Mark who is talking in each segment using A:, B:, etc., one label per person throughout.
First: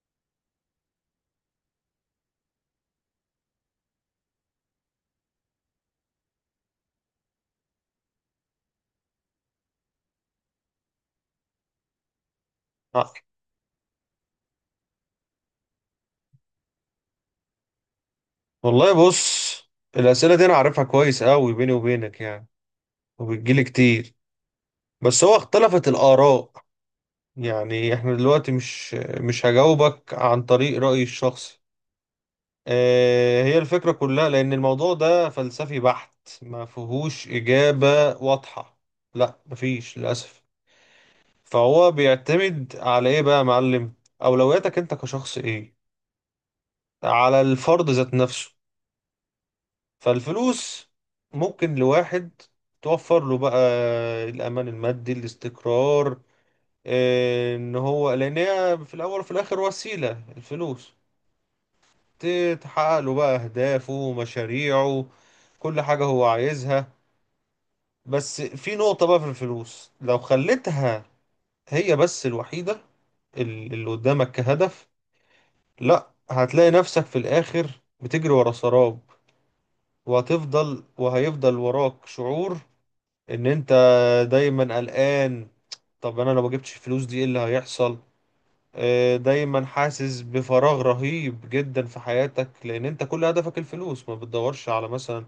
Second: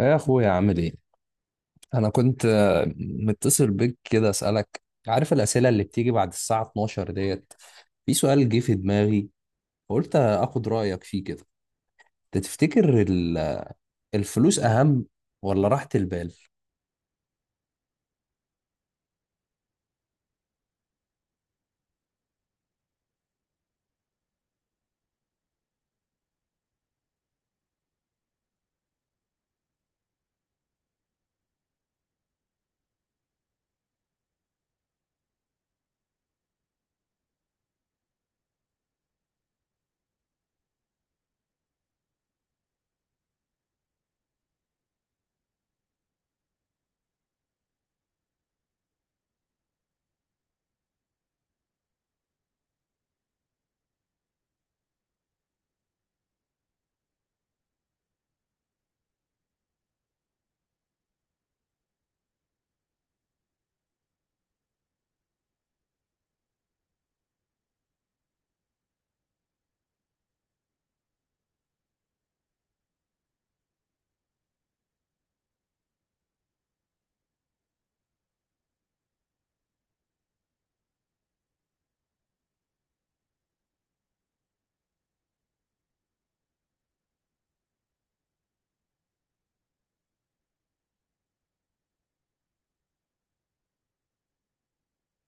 A: يا اخويا عامل ايه؟ انا كنت متصل بيك كده اسالك. عارف الاسئله اللي بتيجي بعد الساعه 12 ديت؟ في سؤال جه في دماغي، قلت اخد رايك فيه كده. أنت تفتكر
B: آه.
A: الفلوس اهم ولا راحه البال؟
B: والله بص، الأسئلة دي أنا عارفها كويس أوي بيني وبينك، يعني، وبتجيلي كتير. بس هو اختلفت الآراء. يعني إحنا دلوقتي مش هجاوبك عن طريق رأيي الشخصي، هي الفكرة كلها، لأن الموضوع ده فلسفي بحت. ما فيهوش إجابة واضحة. لا، مفيش للأسف. فهو بيعتمد على إيه بقى يا معلم؟ أولوياتك أنت كشخص إيه، على الفرد ذات نفسه. فالفلوس ممكن لواحد توفر له بقى الأمان المادي، الاستقرار. إن هو لأن هي في الأول وفي الآخر وسيلة، الفلوس تحقق له بقى أهدافه، مشاريعه، كل حاجة هو عايزها. بس في نقطة بقى، في الفلوس لو خليتها هي بس الوحيدة اللي قدامك كهدف، لا، هتلاقي نفسك في الآخر بتجري ورا سراب، وهتفضل وهيفضل وراك شعور ان انت دايما قلقان. طب انا لو ما جبتش الفلوس دي، ايه اللي هيحصل؟ دايما حاسس بفراغ رهيب جدا في حياتك، لان انت كل هدفك الفلوس، ما بتدورش على مثلا،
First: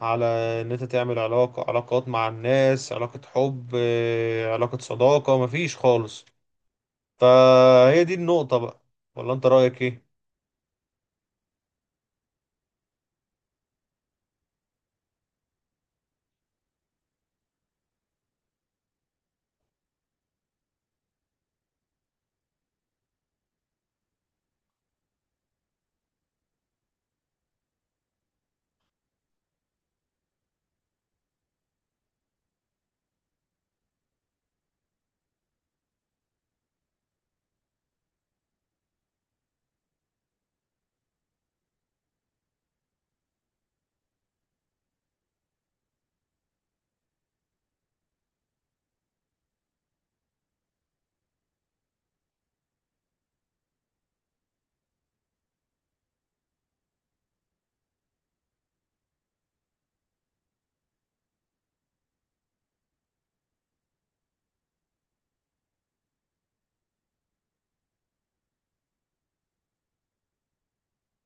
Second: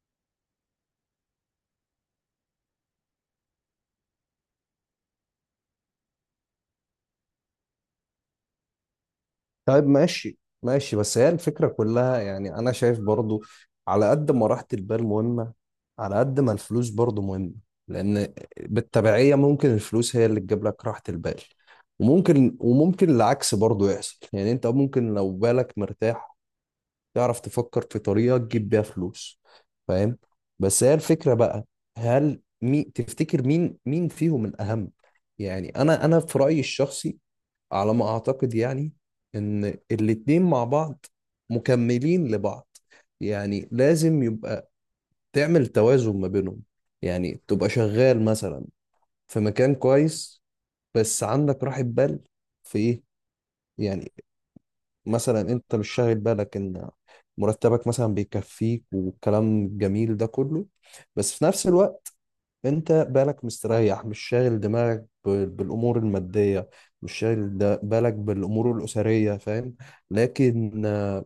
B: على ان انت تعمل علاقات مع الناس، علاقة حب، علاقة صداقة، مفيش خالص. فهي دي النقطة بقى. ولا انت رأيك
A: طيب،
B: ايه؟
A: ماشي بس هي الفكرة كلها، يعني أنا شايف برضو على قد ما راحة البال مهمة، على قد ما الفلوس برضو مهمة. لأن بالتبعية ممكن الفلوس هي اللي تجيب لك راحة البال، وممكن العكس برضو يحصل. يعني أنت ممكن لو بالك مرتاح، تعرف تفكر في طريقة تجيب بيها فلوس. فاهم؟ بس هي الفكرة بقى، هل مي تفتكر مين فيهم الأهم؟ يعني أنا في رأيي الشخصي، على ما اعتقد، يعني ان الاتنين مع بعض مكملين لبعض. يعني لازم يبقى تعمل توازن ما بينهم. يعني تبقى شغال مثلا في مكان كويس بس عندك راحة بال في ايه. يعني مثلا انت مش شاغل بالك ان مرتبك مثلا بيكفيك والكلام الجميل ده كله، بس في نفس الوقت انت بالك مستريح، مش شاغل دماغك بالامور الماديه، مش شاغل بالك بالامور الاسريه. فاهم؟ لكن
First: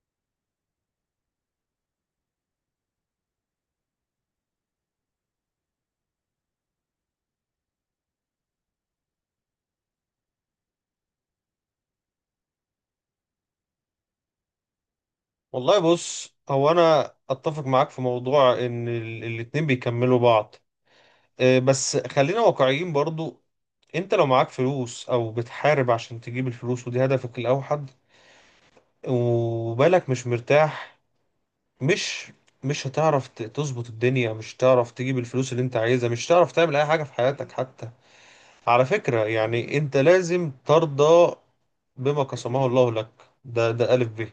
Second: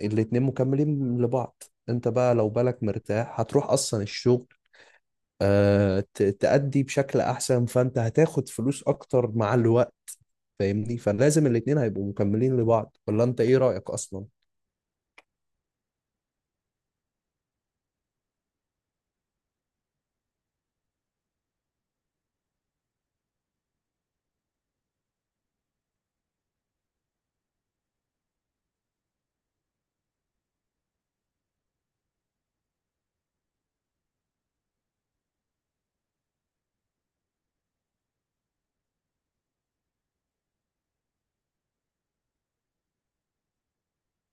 A: الاتنين مكملين لبعض. انت بقى لو بالك مرتاح هتروح اصلا الشغل، تأدي بشكل احسن، فانت هتاخد فلوس اكتر مع الوقت. فاهمني؟ فلازم الاتنين هيبقوا مكملين لبعض، ولا انت ايه رأيك اصلا؟
B: والله بص، هو انا اتفق معاك في موضوع ان الاتنين بيكملوا بعض. بس خلينا واقعيين برضو. انت لو معاك فلوس او بتحارب عشان تجيب الفلوس ودي هدفك الاوحد، وبالك مش مرتاح، مش مش هتعرف تظبط الدنيا، مش هتعرف تجيب الفلوس اللي انت عايزها، مش هتعرف تعمل اي حاجة في حياتك حتى. على فكرة يعني، انت لازم ترضى بما قسمه الله لك. ده ألف ب.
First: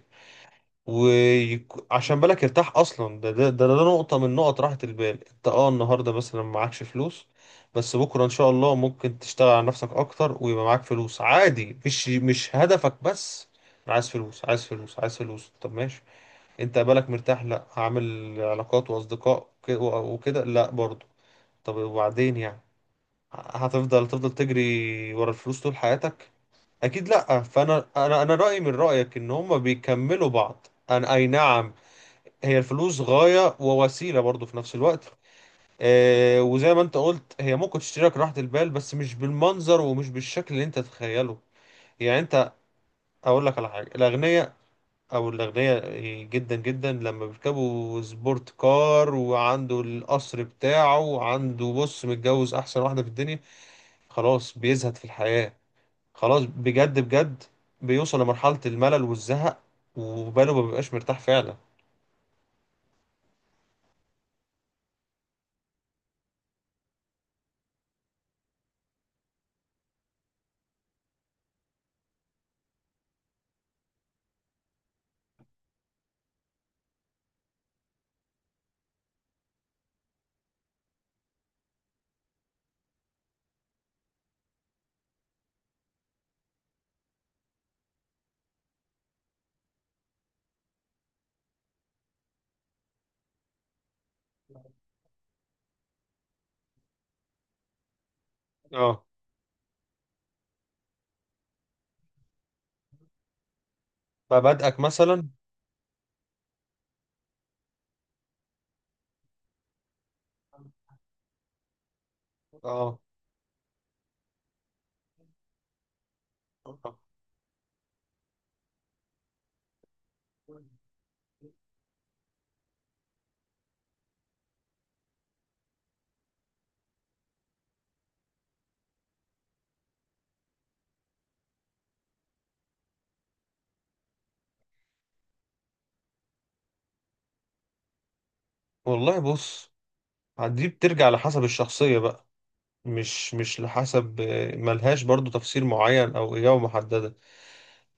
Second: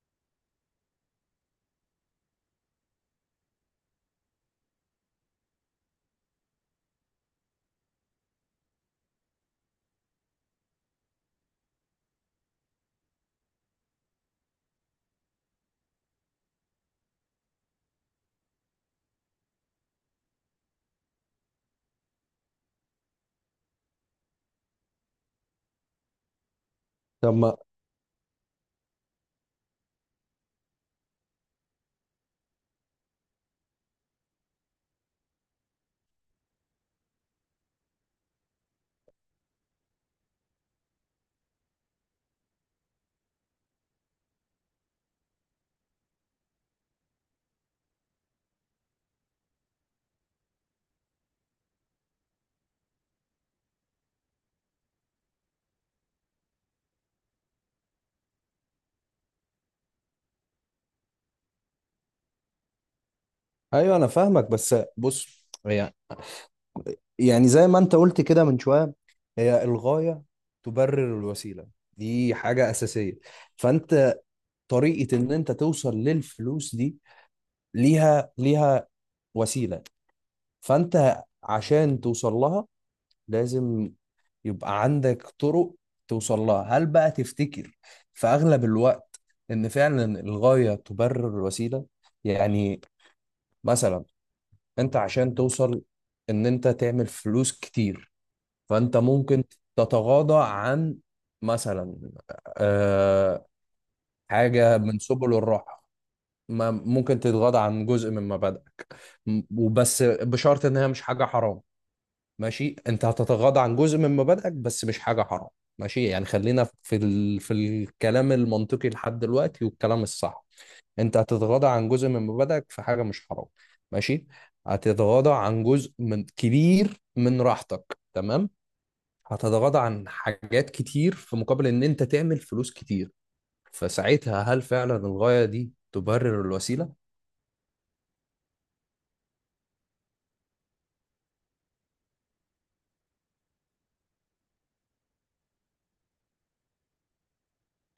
B: وعشان بالك يرتاح اصلا، ده نقطه من نقط راحه البال. انت، النهارده مثلا معكش فلوس، بس بكره ان شاء الله ممكن تشتغل على نفسك اكتر، ويبقى معاك فلوس عادي، مش هدفك بس. أنا عايز فلوس، عايز فلوس، عايز فلوس، طب ماشي، انت بالك مرتاح، لا هعمل علاقات واصدقاء وكده، لا برضه. طب وبعدين يعني، هتفضل تجري ورا الفلوس طول حياتك؟ اكيد
A: طب
B: لا.
A: ما.
B: فانا، انا رايي من رايك ان هما بيكملوا بعض. انا اي نعم. هي الفلوس غاية ووسيلة برضو في نفس الوقت. وزي ما انت قلت، هي ممكن تشتريك راحة البال، بس مش بالمنظر ومش بالشكل اللي انت تتخيله. يعني انت، اقول لك على حاجة. الاغنياء، او الاغنياء جدا جدا، لما بيركبوا سبورت كار وعنده القصر بتاعه، وعنده بص متجوز احسن واحدة في الدنيا، خلاص بيزهد في الحياة. خلاص، بجد بجد، بيوصل لمرحلة الملل والزهق، وباله ما بيبقاش مرتاح فعلا.
A: ايوه، انا فاهمك بس بص، هي يعني زي ما انت قلت كده من شوية، هي الغاية تبرر الوسيلة، دي حاجة أساسية. فانت طريقة ان انت توصل للفلوس دي، ليها وسيلة. فانت عشان توصل لها لازم يبقى عندك طرق توصل لها. هل بقى تفتكر في أغلب الوقت ان فعلا الغاية تبرر الوسيلة؟ يعني مثلا انت عشان توصل ان انت تعمل فلوس كتير، فانت
B: اه،
A: ممكن تتغاضى عن مثلا آه، حاجه من
B: مثلا.
A: سبل الراحه. ما ممكن تتغاضى عن جزء من مبادئك، وبس بشرط ان هي مش حاجه حرام. ماشي،
B: اه،
A: انت هتتغاضى عن جزء من مبادئك بس مش حاجه حرام، ماشي. يعني خلينا في في الكلام المنطقي لحد دلوقتي والكلام الصح. انت هتتغاضى عن جزء من مبادئك في حاجه مش حرام، ماشي. هتتغاضى عن جزء من كبير من راحتك، تمام. هتتغاضى عن حاجات كتير في مقابل ان انت تعمل فلوس كتير. فساعتها، هل فعلا الغاية دي تبرر الوسيلة؟
B: والله بص، دي بترجع لحسب الشخصية بقى. مش لحسب، ملهاش برضو تفسير معين او اجابة محددة.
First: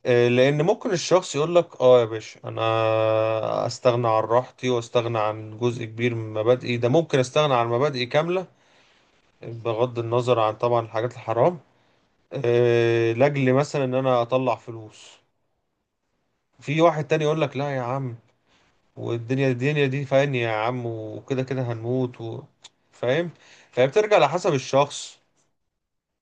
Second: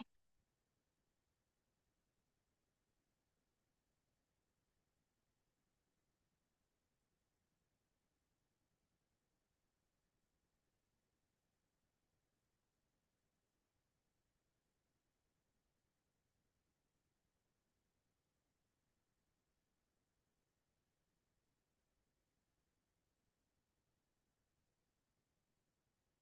B: لان ممكن الشخص يقول لك اه يا باشا، انا استغنى عن راحتي، واستغنى عن جزء كبير من مبادئي، ده ممكن استغنى عن مبادئي كاملة، بغض النظر عن طبعا الحاجات الحرام، لاجل مثلا ان انا اطلع فلوس. في واحد تاني يقول لك لا يا عم، والدنيا دي فاهم يا عم، وكده كده هنموت و... فاهم. فهي بترجع لحسب الشخص.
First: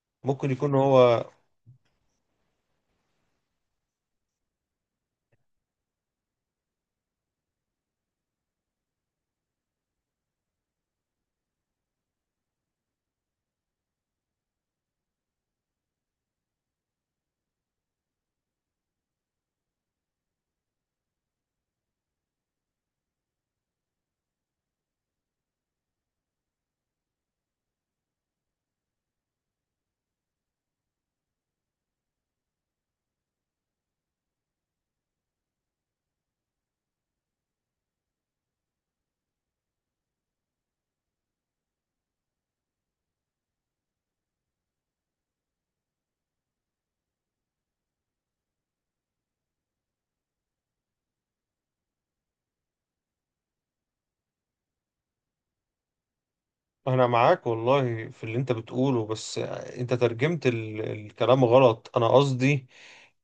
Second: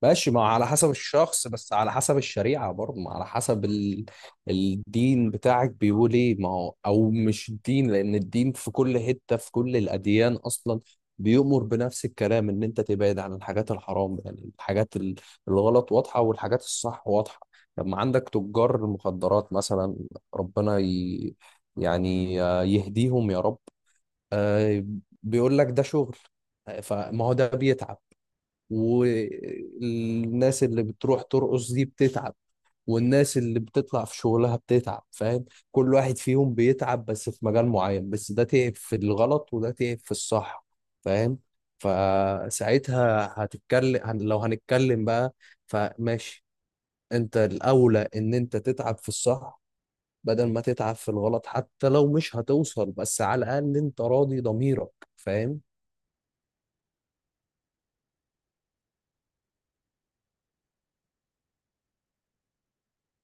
A: ماشي، ما
B: ممكن
A: على
B: يكون
A: حسب
B: هو.
A: الشخص بس على حسب الشريعة برضه، ما على حسب الدين بتاعك بيقول ايه. ما هو او مش الدين، لان الدين في كل حتة، في كل الاديان اصلا، بيؤمر بنفس الكلام ان انت تبعد عن الحاجات الحرام. يعني الحاجات الغلط واضحة والحاجات الصح واضحة. لما عندك تجار المخدرات مثلا، ربنا يعني يهديهم يا رب. آه، بيقول لك ده شغل. فما هو ده بيتعب، والناس اللي بتروح ترقص دي بتتعب، والناس اللي بتطلع في شغلها بتتعب. فاهم؟ كل واحد فيهم بيتعب بس في مجال معين، بس ده تعب في الغلط وده تعب في الصح. فاهم؟ فساعتها هتتكلم، لو هنتكلم بقى، فماشي، انت الاولى ان انت تتعب في الصح بدل ما تتعب في الغلط. حتى لو مش هتوصل، بس على الاقل انت راضي ضميرك. فاهم؟
B: انا معاك والله في اللي انت بتقوله، بس انت ترجمت الكلام غلط، انا قصدي،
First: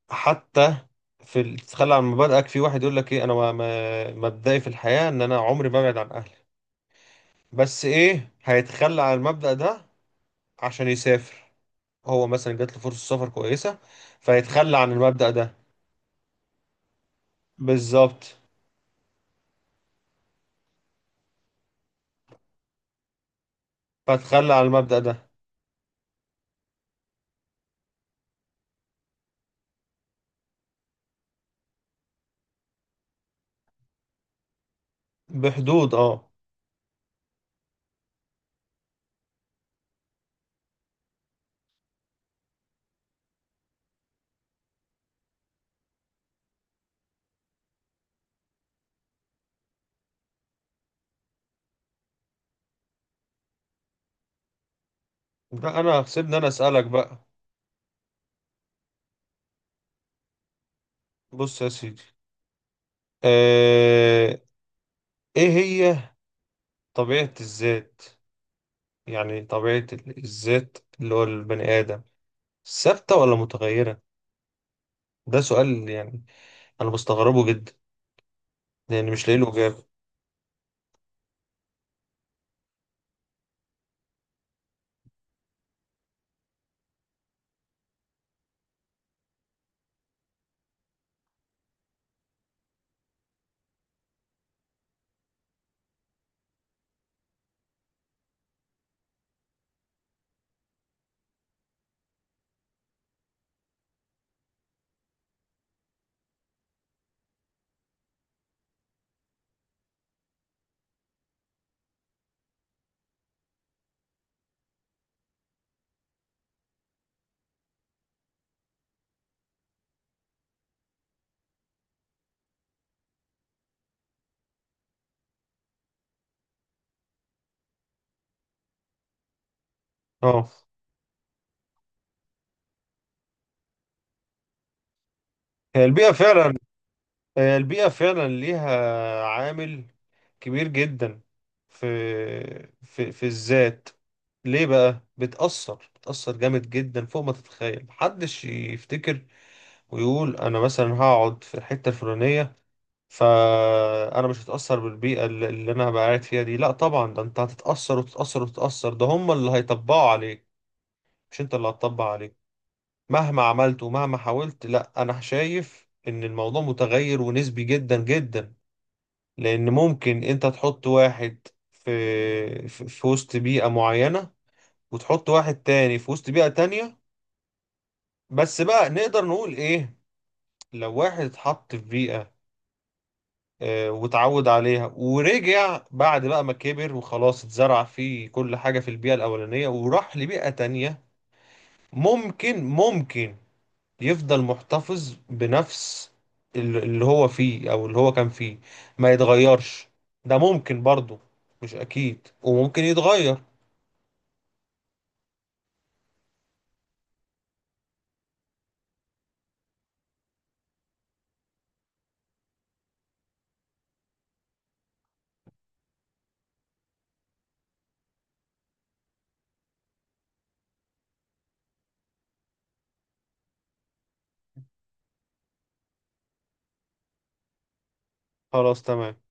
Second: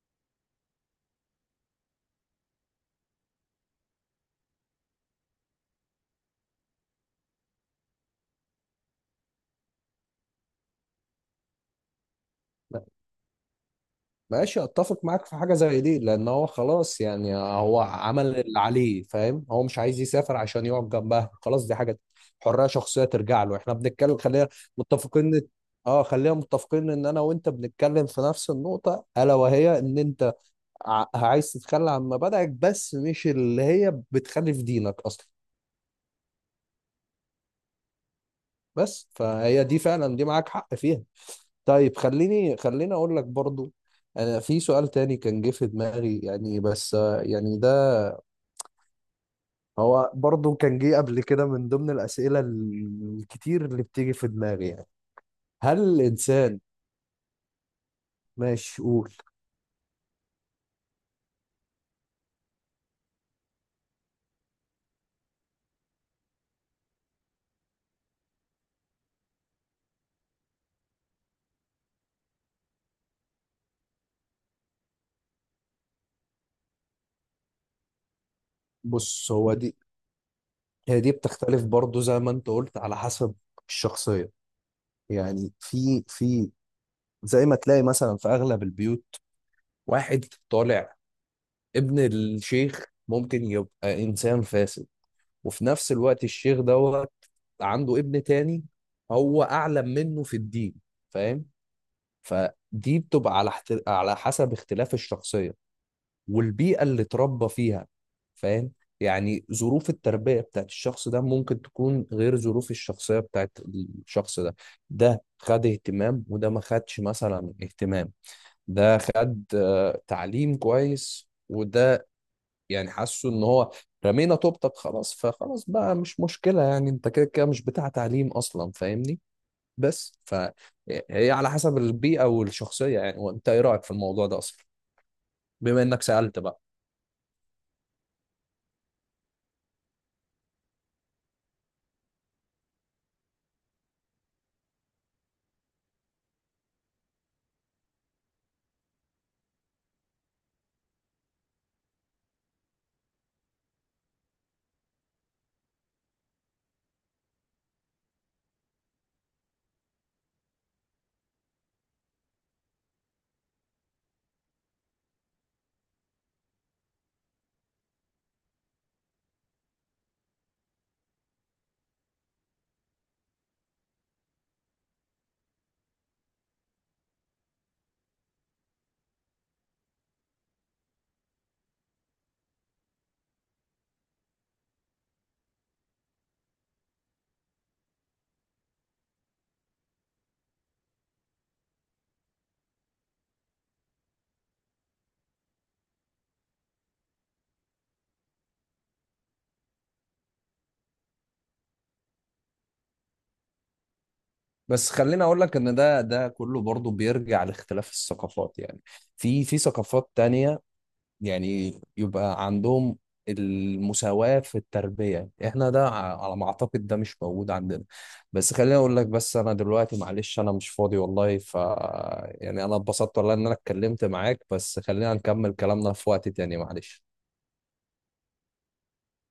B: حتى في تتخلى عن مبادئك، في واحد يقول لك ايه، انا ما... ما... مبدئي في الحياة ان انا عمري ما ابعد عن اهلي، بس ايه، هيتخلى عن المبدأ ده عشان يسافر، هو مثلا جات له فرصة سفر كويسة،
A: ماشي،
B: فيتخلى عن
A: اتفق معاك
B: المبدأ
A: في حاجه
B: ده.
A: زي دي، لان هو خلاص، يعني هو عمل
B: بالظبط.
A: اللي عليه. فاهم؟ هو مش عايز يسافر عشان يقعد جنبها، خلاص دي حاجه حريه شخصيه ترجع له. احنا بنتكلم، خلينا
B: فاتخلى عن المبدأ ده
A: متفقين اه خلينا متفقين ان انا وانت بنتكلم في نفس النقطه، الا وهي ان انت عايز تتخلى عن مبادئك بس مش اللي هي بتخالف دينك اصلا.
B: بحدود، اه.
A: بس فهي دي فعلا دي معاك حق فيها. طيب، خليني اقول لك برضو، انا في سؤال تاني كان جه في دماغي، يعني بس يعني هو برضو كان جه قبل كده من ضمن الأسئلة الكتير اللي بتيجي في دماغي يعني. هل
B: لا، انا سيبني انا
A: الإنسان؟
B: اسألك بقى.
A: ماشي قول.
B: بص يا سيدي، آه... ايه هي طبيعة الذات، يعني طبيعة الذات، اللي هو البني آدم، ثابتة ولا متغيرة؟ ده سؤال، يعني انا مستغربه جدا، لان مش
A: بص
B: لاقي له
A: هو دي،
B: اجابة.
A: هي دي بتختلف برضو زي ما أنت قلت على حسب الشخصية. يعني في زي ما تلاقي مثلا في أغلب البيوت، واحد طالع ابن الشيخ ممكن يبقى إنسان فاسد، وفي نفس الوقت الشيخ دوت عنده ابن تاني هو أعلم منه في الدين. فاهم؟ فدي بتبقى على على حسب اختلاف الشخصية والبيئة اللي اتربى فيها. فاهم؟ يعني ظروف التربية بتاعت الشخص ده ممكن تكون غير ظروف الشخصية بتاعت الشخص ده. ده خد اهتمام وده ما خدش مثلا اهتمام. ده خد تعليم كويس، وده يعني حاسه ان هو رمينا طوبتك خلاص، فخلاص بقى مش مشكلة، يعني انت كده كده مش بتاع تعليم اصلا. فاهمني؟ بس
B: اه،
A: فهي على حسب البيئة والشخصية. يعني وانت ايه رأيك في الموضوع ده اصلا، بما
B: هي
A: انك
B: البيئة
A: سألت
B: فعلا.
A: بقى؟
B: هي البيئة فعلا ليها عامل كبير جدا في في الذات. ليه بقى، بتأثر بتأثر جامد جدا فوق ما تتخيل. محدش يفتكر ويقول انا مثلا هقعد في الحتة الفلانية، فانا مش هتأثر بالبيئة اللي انا هبقى قاعد فيها دي. لا طبعا، ده انت هتتأثر وتتأثر وتتأثر. ده هم اللي هيطبقوا عليك، مش انت اللي هتطبق عليك، مهما عملت ومهما حاولت. لا، انا شايف ان الموضوع متغير ونسبي جدا جدا. لأن ممكن أنت تحط واحد في وسط بيئة معينة، وتحط واحد تاني في وسط بيئة تانية. بس بقى نقدر نقول إيه، لو واحد اتحط في بيئة، واتعود عليها، ورجع بعد بقى ما كبر وخلاص اتزرع فيه كل حاجة في البيئة الأولانية، وراح لبيئة تانية، ممكن يفضل محتفظ بنفس اللي هو فيه، أو اللي هو كان فيه، ما يتغيرش. ده ممكن برضه، مش أكيد، وممكن يتغير.
A: بس خليني اقول لك ان ده كله برضو بيرجع لاختلاف الثقافات. يعني في ثقافات تانية، يعني يبقى عندهم المساواة في التربية، احنا ده على ما اعتقد ده مش موجود عندنا. بس خليني اقول لك، بس انا دلوقتي معلش انا مش فاضي والله، ف يعني انا اتبسطت والله ان انا اتكلمت معاك، بس خلينا نكمل كلامنا في وقت تاني، معلش.
B: خلاص، تمام.